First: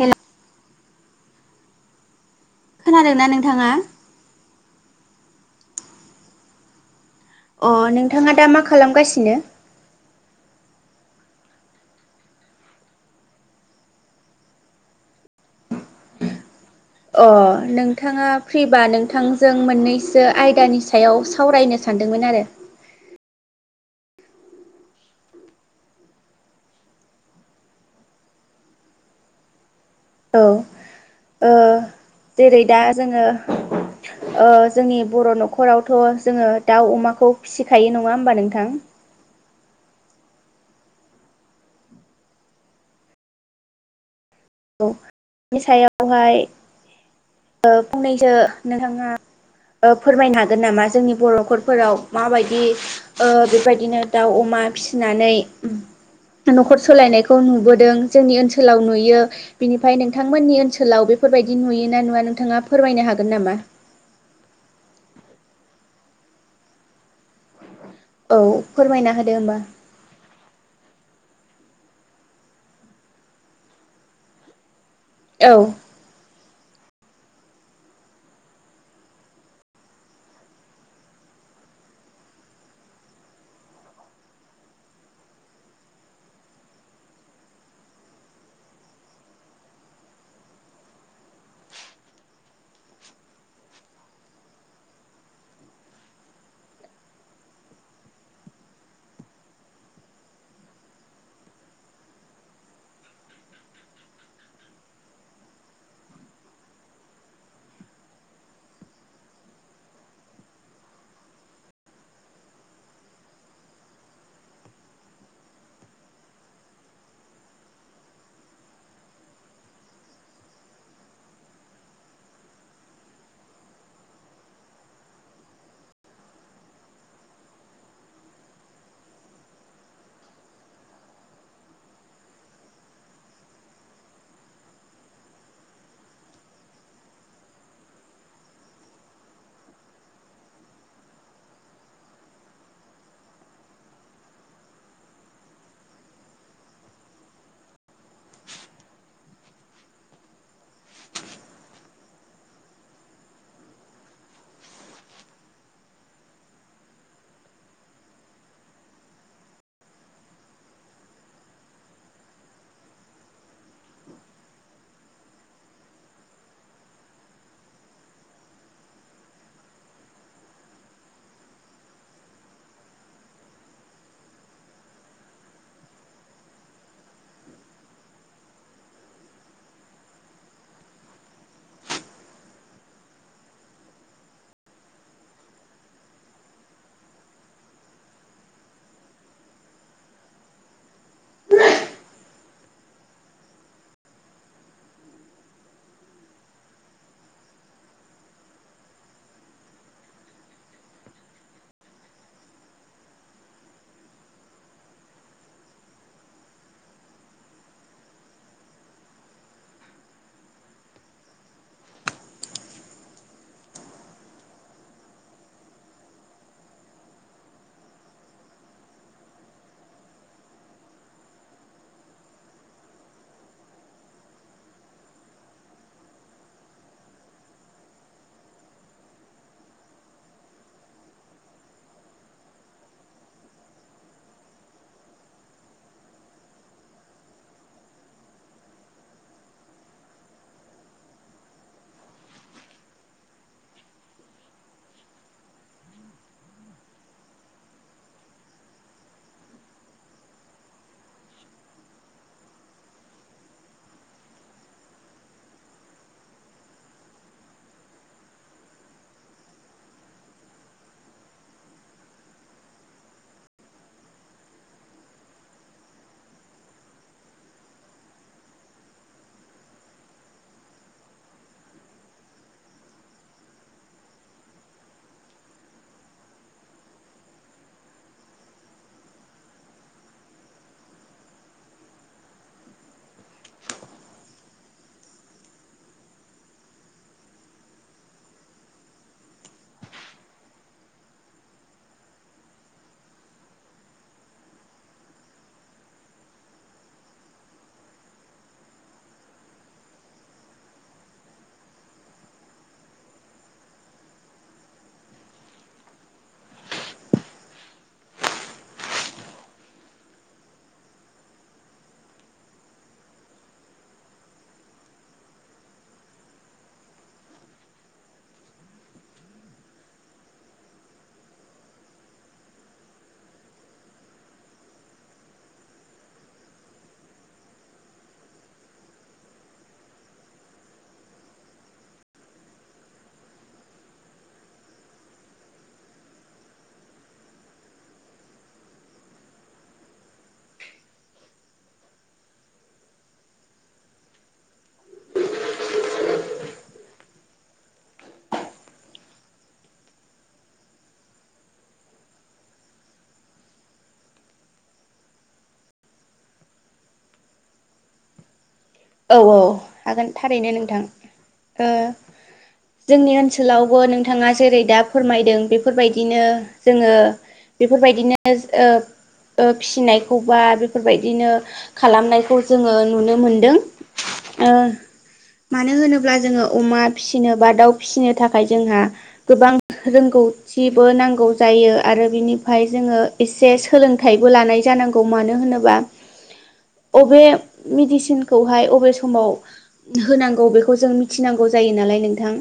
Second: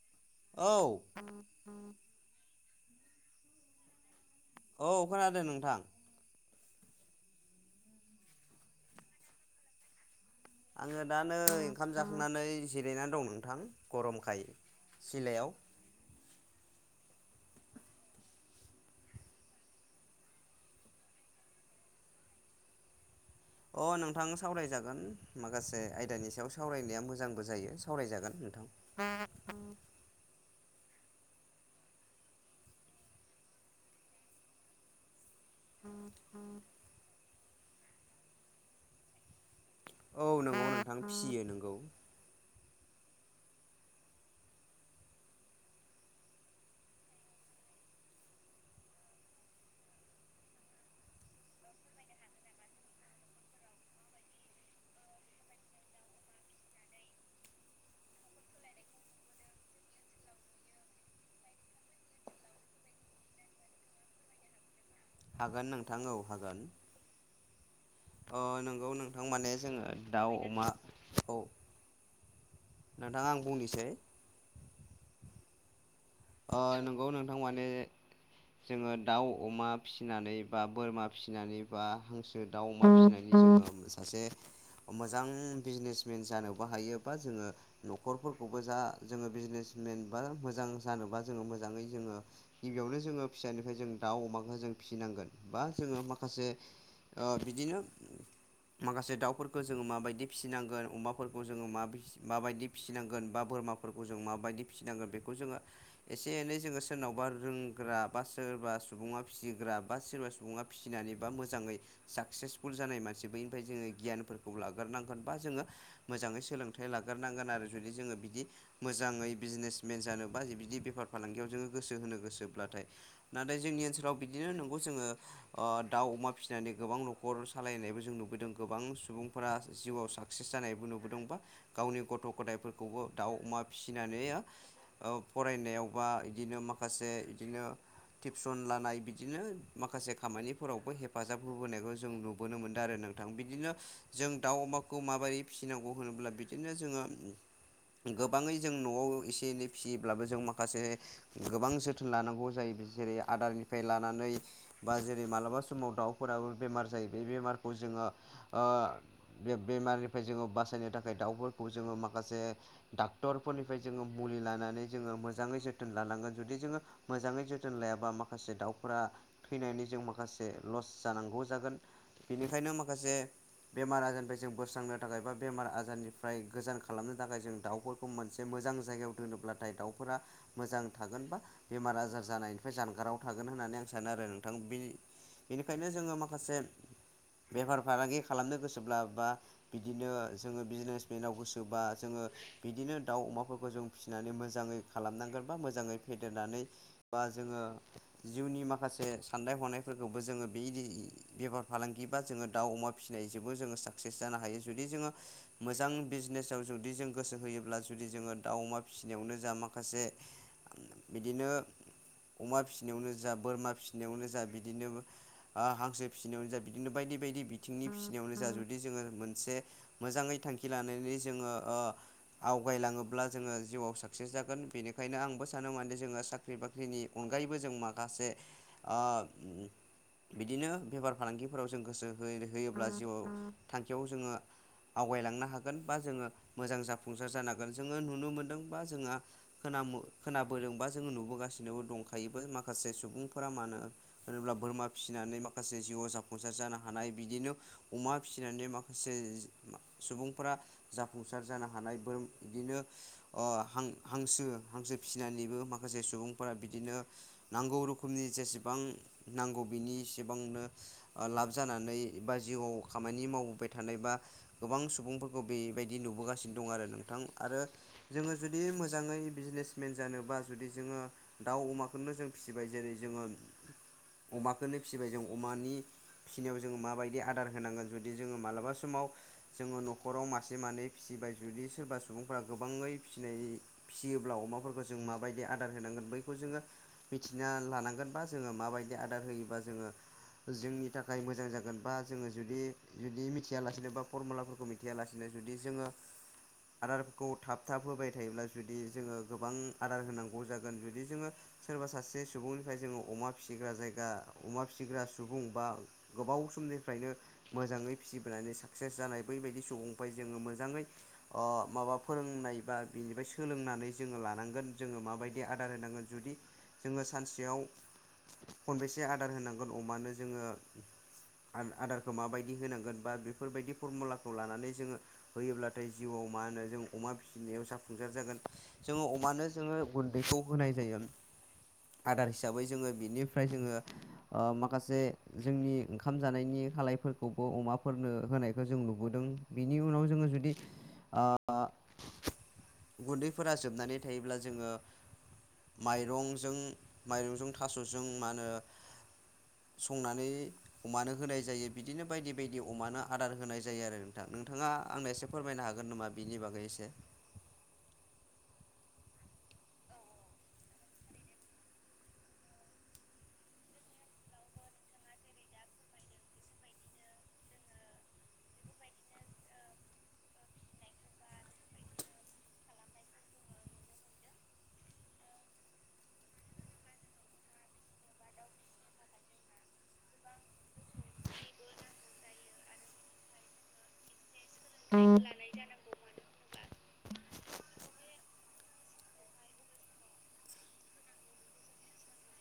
Hello औ। खोनादोंना नोंथांङा। औ खोनादों नोंथां। अ नोंथांङा दा मा खालामगासिनो। आंङो दायोओंखाम जाखांनानै जिरायनानै दं नोंथां गरमखाय। सिलायाव। [inaudible] [unintelligible] अ नोंथांङा फ्रिबा नोंथांजों मोननैसो आयदानि सायाव सावरायनो सानदोंमोन। मोनदोंमोन आरो। अ नोंथां सावरायजागोन माखासे आयदानि सायाव सावरायनाया मोजांबो जायो सावरायजागोन। [inaudible] [unintelligible] औ जेरै दा जोंङो। जोंनि बर नखर। नखरावथ जोंङो दाउ अमाखौ फिसिखायो नङा होमबा नोंथां। औ नंगौ नोंथां फियो नंगौ। औ बिनि सायावहाय। फंनैसो नोंथांङा। फोरमायनो हागोन नामा जोंनि बर नखरफोराव माबायदि बेबायदिनो दाउ अमा। अमा फिसिनानै। नखर सालायनायखौ नुबोदों जोंनि ओनसोलाव नुयो बिनिफ्राय नोंथांमोननि ओनसोलाव बे। बेफोरबायदि नुयोना नुवा नोंथांङा फोरमायनो हागोन नामा। हागोन नोंथां औ हागोन। औ नंगौ फोरमायना नोंथां होदो माने होमबा जोंङो दाउ अमाखौ। नोंथां आं बुंनिसै। औ। नंगौ नोंथां माने। जोंङो दाउ अमा फिसिनानै बा बोरमा फिसिनानै बा हांसो दाउ अमा फिसिनानै। सासे। मोजां बिजनेसमेन जानोबो हायोबा जोंङो नखरफोरखौबो जा जोंङो बिजनेस। जेनेबा मोजां। जानोबा जोंङो मोजांङै जोंङो गिबियावनो जोंङो फिसानिफ्राय जों दाउ अमाखौ जों फिसिनांगोन बा जों। जोंङो माखासे बिदिनो। माखासे दाउफोरखौ जोंङो माबायदि फिसिनांगोन अमाफोरखौ जोंङो माबायदि फिसिनांगोन बा बोरमा। बोरमाफोरखौ जों माबायदि फिसिनांगोन बेखौ जोंङो। एसे एनै जोंङो सोरनावबा रोंग्रा बा सोरबा सुबुङा फिसिग्रा बा सोरबा सुबुङा। फिसिनानै बा मोजांङै साक्सेसफुल जानाय मानसि बैनिफ्राय जोंङो गियानफोरखौ लाग्रोनांगोन बा जोंङो। मोजांङै सोलोंथाइ लाग्रोनांगोन आरो जुदि जोंङो बिदि मोजांङै बिजनेसमेन जानो। बा बिदि बेफार फालांगियाव जोंङो गोसो होनो गोसोब्लाथाय नाथाय जोंनि ओनसोलाव बिदिनो नंगौ जोंङो। दाउ अमा फिसिनानै गोबां नखर सालायनायबो जों नुबोदों गोबां सुबुंफोरा जिउआव साख्रि। साक्सेस जानायबो नुबोदोंबा गावनि गथ गथायफोरखौबो दाउ अमा फिसिनानै। फरायनायावबा बिदिनो माखासे बिदिनो। टिउसन लानाय बिदिनो माखासे खामानिफोरावबो हेफाजाब होबोनायखौ जों नुबोनो मोन्दों आरो ना। नोंथां बिदिनो जों दाउ अमाखौ माबोरै फिसिनांगौ होनोब्ला बिदिनो जोंङो। गोबांङै जों नआव एसे एनै। फिसियोब्लाबो जों माखासे गोबां जोथोन लानांगौ जायो जेरै आदारनिफ्राय लानानै। बा जेरै मालाबा समाव दाउफोराबो बेमार जायो बे बेमारखौ जोंङो। जोंङो बासायनो दाउफोरखौ जों माखासे डाक्टर फोरनिफ्राय जोंङो मुलि लायना। जोंङो मोजांङै जोथोन लानांगोन जुदि जोंङो मोजांङै जोथोन लायाबा माखासे दावफ्रा। फैनानै जों माखासे लस जानांगौ जागोन बेनिखायनो माखासे बेमार आजारनिफ्राय जों बोस्रांनो थाखाय बा बेमार आजारनिफ्राय गोजान खालामनो थाखाय जों दाउफोरखौ मोनसे मोजां जायगायाव दोनोब्लाथाय दाउफोरा मोजां थागोन बा बेमार आजार जानायनिफ्राय जानगाराव थागोन होननानै आं सानो आरो आरो नोंथां बि बेनिखायनो जोङो माखासे बेफार फालांगि खालामनो गोसोब्ला बा बिदिनो जोङो बिजनेसमेनाव गोसोबा जोङो बिदिनो दाउ अमाफोरखौ जों फिसिनानै मोजाङै से साननाय हनायफोरखौबो जोङो बेदि बेफार फालांगि बा जोङो दाउ अमा फिसिनायजोंबो जोङो सान फ्रेस जानो हायो जुदि जोङो मोजां बिजनेआव जुदि जों गोसो होयोब्ला जुदि जोङो दाउ अमा फिसिनायावनो जा माखासे बिदिनो अमा फिसिनायावनो जा बोरमा फिसिनायावनो जा बिदिनो ओ हांसो फिसिनायावनो जा बिदिनो बायदि बायदि बिथिंनि फिसिनायावनो जा जुदि जोङो मोनसे मोजाङै थांखि लानानै जोङो ओ आवगायलाङोब्ला जोङो जिउआव साक्सेस जागोन बेनिखायनो आंबो सानो माने जोङो साख्रि बाख्रिनि अनगायैबो जों माखासे आ बिदिनो बेफार फालांगिफोराव जों गोसो हो-होयोब्ला जिउआव थांखियाव जोङो आवगायलांनो हागोन बा जोङो मोजां जाफुंसार जानो हागोन जोङो नुनो मोनदों बा जोंआ खोना मो खोनाबोदोंबा जोङो नुबोगासिनोबो दंखायोबो माखासे सुबुंफोरा मान ना सोरब्ला बोरमा फिसिनानै माखासे जिउआव जाफुंसार जानो हानाय बिदिनो अमा फिसिनानै माखासे सुबुंफोरा जाफुंसार जानो हानाय बोर बिदिनो अ हां हांसो हांसो फिसिनानैबो माखासे सुबुंफोरा बिदिनो नांगौ रोखोमनि जेसेबां नांगौ बिनि एसेबांनो लाब जानानै बा जिउआव खामानि मावबोबाय थानायबा गोबां सुबुंफोरखौ बेबायदि नुबोगासिनो दं आरो नोंथां आरो जोङो जुदि मोजाङै बिजनेसमेन जानोबा जुदि जोङो दाउ अमाखौनो जों फिसिबाय जेरै जों ओन अमाखौनो फिसिबाय जों अमानि फिसिनायाव जोङो माबायदि आदार होनांगोन जुदि जोङो मालाबा समाव जोङो न'खराव मासे मानै फि बाय जुदि सोरबा सुबुंफोरा गोबाङै फिसिनाय फिसियोब्ला अमाफोरखौ जों माबायदि आदार होनांगोन बैखौ जोङो मिथिना लानांगोन बा जोङो माबायदि आदार होयोबा जोङो जोंनि थाखाय मोजां जागोन बा जोङो जुदि जुदि मिथिया लासिनो बा फरमुलाफोरखौ मिथिया लासिनो जुदि जोङो आदारफोरखौ थाब थाब होबाय थायोब्ला जुदि जोङो गोबां आदार होनांगौ जागोन जुदि जोङो सोरबा सासे सुबुं फ्राय जोङो अमा फिसिग्रा जायगा अमा फिसिग्रा सुबुं बा गोबाव समनिफ्रायनो मोन जाङै फिसिबोनानै साकसेस जानाय बैबायदि सुबुंनिफ्राय जोङो मोजाङै माबा फोरोंनाय बा बिनिफ्राय सोलोंनानै जोङो लानांगोन जोङो माबायदि आदार होनांगोन जुदि जोङो सानसेयाव [inaudible] खनबेसे आदार होनांगोन अमानो जोङो आदारखौ माबायदि होनांगोन बा बेफोरबायदि फरमुलाखौ लानानै जोङो होयोब्लाथाय जिउआव मा होनो जों अमा फिसिनायाव जाफुंसार जागोन जोङो अमानो जोङो गुन्दैखौ होनाय जायो। आदार हिसाबै जोङो बिनिफ्राय जोङो ओ माखासे जोंनि ओंखाम जानायनि खालायफोरखौबो अमाफोरनो होनायखौ जों नुबोदों बिनि उनाव जोङो जुदि ओ गुन्दैफोरा जोबनानै थायोब्ला जोङो माइरंजों माइरंजों थास'जों मा होनो संनानै अमानो होनाय जायो बिदिनो बायदि बायदि अमानो आदार होनाय जायो आरो नोंथां नोंथाङा आंनो एसे फोरमायनो हागोन नामा बिनि बागै एसे औ औ हागोन थारैनो नोंथां ओ जोंनि ओनसोलावबो नोंथाङा जेरै दा फोरमायदों बेफोरबायदिनो जोङो बेफोरबायदिनो ओ ओ फिसिनायखौ बा बेफोरबायदिनो खालामनायखौ जोङो नुनो मोनदों। औ। मानो होनोब्ला जोङो अमा फिसिनो बा दाउ फिसिनो थाखाय जोंहा गोबां रोंगौ। थिबो नांगौ जायो आरो बिनिफ्राय जोङो एसे सोलोंथाइबो लानाय। जानांगौ मानो होनोबा अबे मिदेसिनखौ। उमफाय बबे समाव होनांगौ बेखौ जों मिथिनांगौ जायो नालाय नोंथां।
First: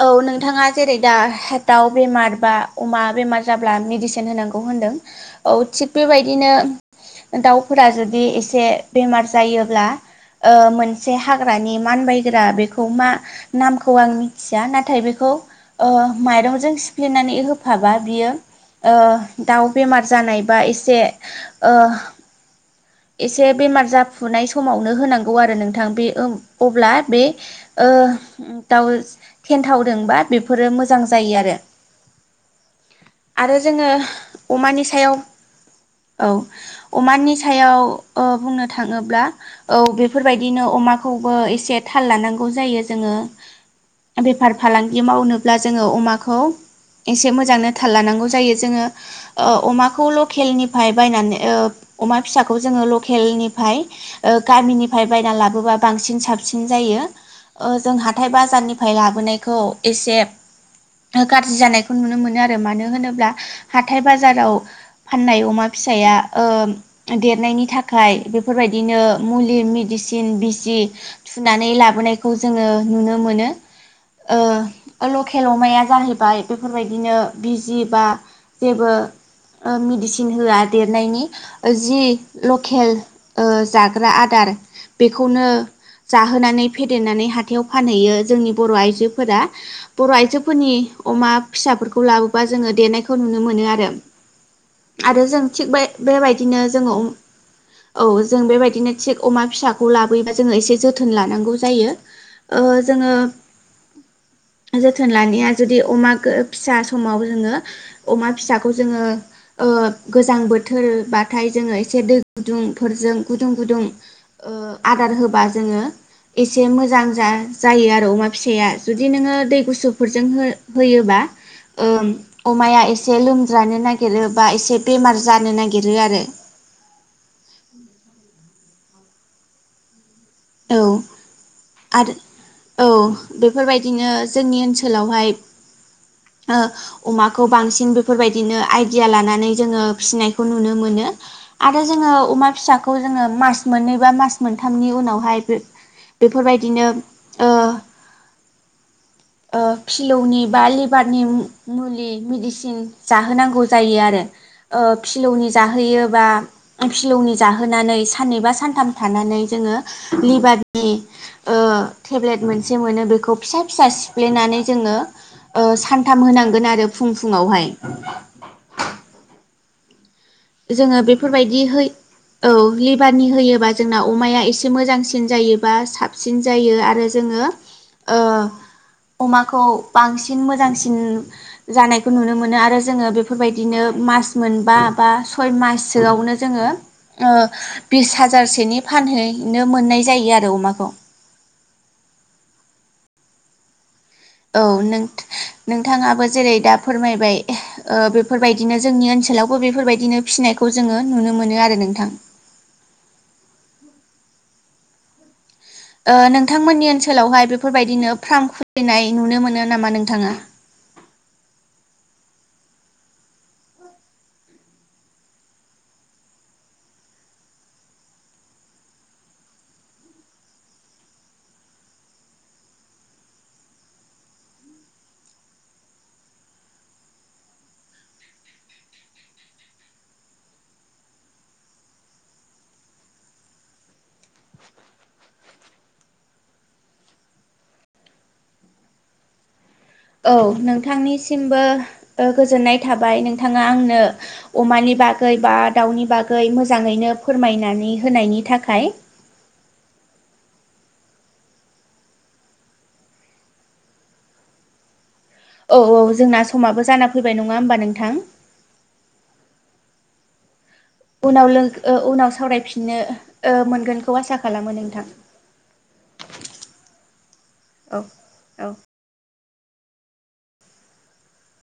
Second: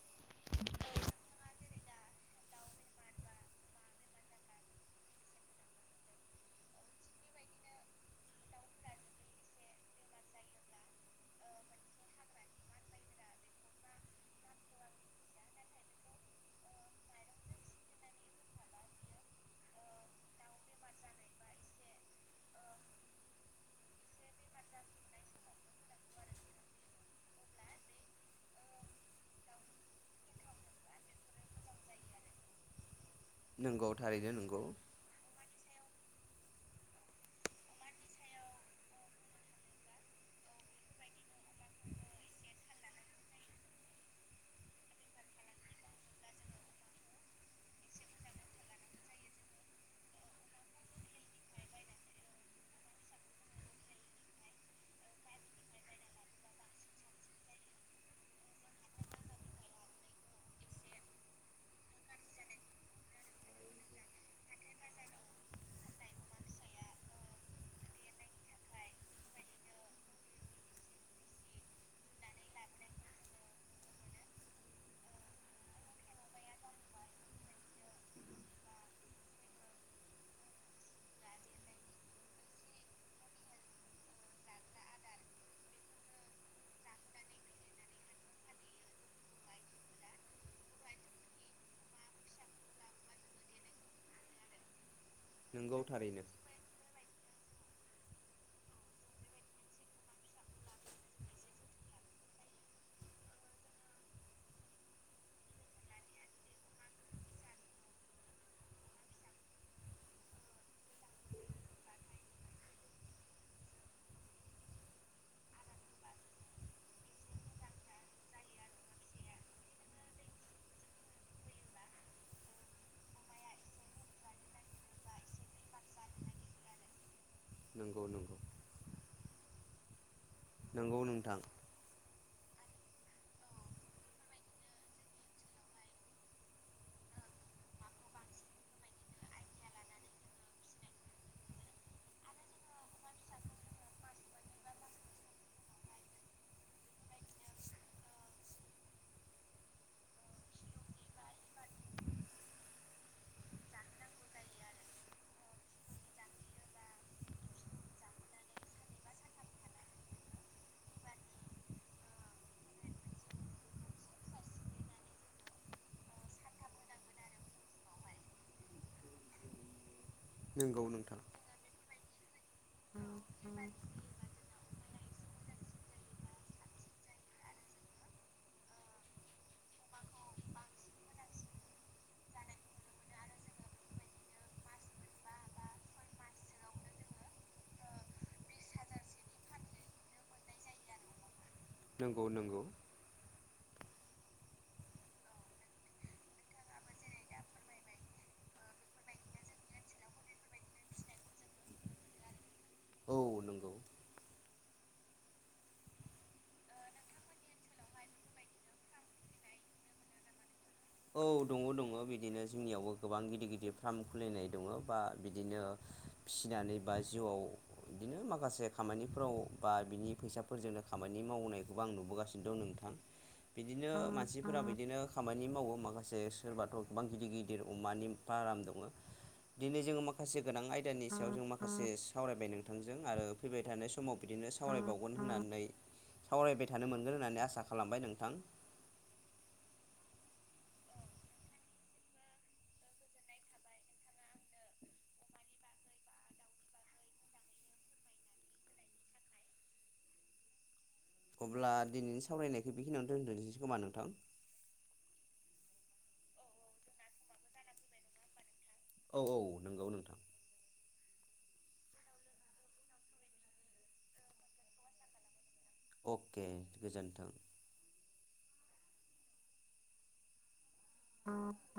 [inaudible] औ नोंथाङा जेरै दा हेटाव बेमार बा अमा बेमार जाब्ला मेडिसिन होनांगौ होनदों। औ थिग बेबायदिनो दाउफोरा जुदि एसे। बेमार जायोब्ला। ओ मोनसे हाग्रानि मानबायग्रा बेखौ मा नामखौ आं मिथिया नाथाय बेखौ। औ माइरंजों सिफ्लेनानै होफाबा बियो। ओ दाउ बेमार जानाय बा एसे ओ। एसे बेमार। जाफुनाय समावनो होनांगौ आरो नोंथां बे अ अबल्बा बे ओ दाव। ओ थावदोंबा बेफोर मोजां जायो आरो। आरो जोङो नंगौ थारैनो नंगौ अमानि सायाव। औ अमानि सायाव ओ बुंनो। थाङोब्ला औ बेफोरबायदिनो अमाखौबो एसे थाल लानांगौ जायो जोङो। बेफार फालांगि मावनोब्ला जोङो अमाखौ। एसे मोजांनो थाल लानांगौ जायो जोङो अमाखौ लकेलनिफ्राय बायनानै ओ। अमा फिसाखौ जोङो लकेलनि। ओमफ्राय गामिनिफ्राय बायना लाबोबा बांसिन साबसिन जायो। जों हाथाइ बाजारनिफ्राय लाबोनायखौ एसे। गाज्रि जानायखौ नुनो मोनो आरो मानो होनोब्ला हाथाय बाजाराव फाननाय अमा फि। फिसाया देरनायनि थाखाय। बेफोरबायदिनो मुलि मेडिसिन बिजसि थुनानै लाबोनायखौ जोङो नुनो मोनो। ओ लकेल अमाया जाहैबाय बेफोरबायदिनो बिजि बा। जेबो मेडिसिन होआ देरनायनि जि लकेल। ओ जाग्रा आदार बेखौनो। जाहोनानै फेदेरनानै हाथायाव फानहैयो जोंनि बर' आइजोफोरा बर' आइजोफोरनि। अमा फिसाफोरखौ लाबोबा जोङो देनायखौ नुनो मोनो आरो। आरो जों थिग नंगौ बे थारैनो बेबायदिनो जोङो। औ जों बेबायदिनो थिग अमा फिसाखौ लाबोयोबा जोङो एसे जोथोन लानांगौ जायो। ओ जोङो। जोथोन लानाया जुदि अमा फिसा समाव जोङो अमा फिसाखौ जोङो ओ। ओ गोजां बोथोर बाथाय जोङो एसे दै गुदुं। फोरजों गुदुं गुदुं आदार होबा जोङो। एसे मोजां जायो आरो अमा फिसाया जुदि नोङो दै गुसुफोरजों हो होयोबा। ओम अमाया एसे लोमज्रानो नागिरो बा एसे बेमार जानो नागिरो आरो। [inaudible] नंगौ नंगौ। औ नंगौ नोथां। आरो औ बेफोरबायदिनो जोंनि ओनसोलावहाय। ओ अमाखौ बांसिन बेफोरबायदिनो आइडिया लानानै जोङो फिसिनायखौ नुनो मोनो। ओ आरो जोङो अमा फिसाखौ जोङो म मोननै बा मास मोनथामनि उनाव। बाय बेफोरबायदिनो ओ। ओ फिलौनि बा लिभारनि मुलि मेडिसिन जाहोनांगौ जायो आरो। ओ फिलौनि जाहोनानै साननैबा सानथाम थाना। नै जोङो लिभारनि ओ टेबलेट मोनसे मोनो फिसा फिसा सिफ। फ्लेनानै जोङो ओ सानथाम होनांगोन आरो फुं फुुंङावहाय [inaudible] नंगौ जोङो नोंथां बेफोरबायदि है औ लिभारनि हैयोबा जोंना अमाया एसे मोजांसिन सिन जायोबा साबसिन जायो आरो जोङो ओ अमाखौ बांसिन मोजांसिन जानायखौ नुनो मोनो आरो जोङो बेफोरबायदिनो मास मोनबा बा सय माससोयावनो जोङो ओ बिस हाजारसेनि फानहैनो मोननाय नाय जायो आरो अमाखौ नंगौ नंगौ औ नोंथ नोंथाङाबो जेरै दा फोरमायबाय ओ बेफोरबायदिनो जोंनि ओनसोलावबो बेफोरबायदिनो फिसिनाय नायखौ जोङो नुनो मोनो आरो नोंथां औ नंगौ ओ नोंथांमोननि ओनसोलावहाय बेफोरबायदिनो फ्राम खुलिनाय नुनो मोनो नामा नोंथाङा औ दङ दङ बिदिनो जोंनियावबो गोबां गिदिर गिदिर फ्राम खुलिनाय दङो बा बिदिनो फिसिनानै बा जिउआव बिदिनो माखासे खामानिफोराव बा बिनि फैसाफोरजोंनो खामानि मावनायखौबो आं नुबोगासिनो दं नोंथां बिदिनो मानसिफोरा बिदिनो खामानि मावो। माखासे सोरबाथ' गोबां गिदिर गिदिर अमानि फाराम दंङो दिनै जोङो माखासे गोनां आयदानि सायाव जों माखासे सावरायबाय नोंथांजों आरो फैबाय थानाय समाव बिदिनो नो सावरायबावगोन होननानै सावरायबाय थानो मोनगोन होननानै आसा खालामबाय नोंथां [inaudible] औ नोंथांनिसिमबो ओ गोजोननाय थाबाय नोंथाङा आंनो अमानि बाग गै बा दाउनि बागै मोजाङैनो फोरमायनानै होनायनि थाखाय अब्ला दिनैनि सावरायनायखो बेखिनियावनो दोनथ'नोसै खोमा नोंथां औ औ जोंना समाबो जाना फैबाय नङा होमबा नोंथां औ औ नंगौ नोंथां उनाव लोगो ओ उनाव सावरायफिननो ओ मोनगोनखौ आसा खालामो नोंथां अके गोजोन्थों औ औ अ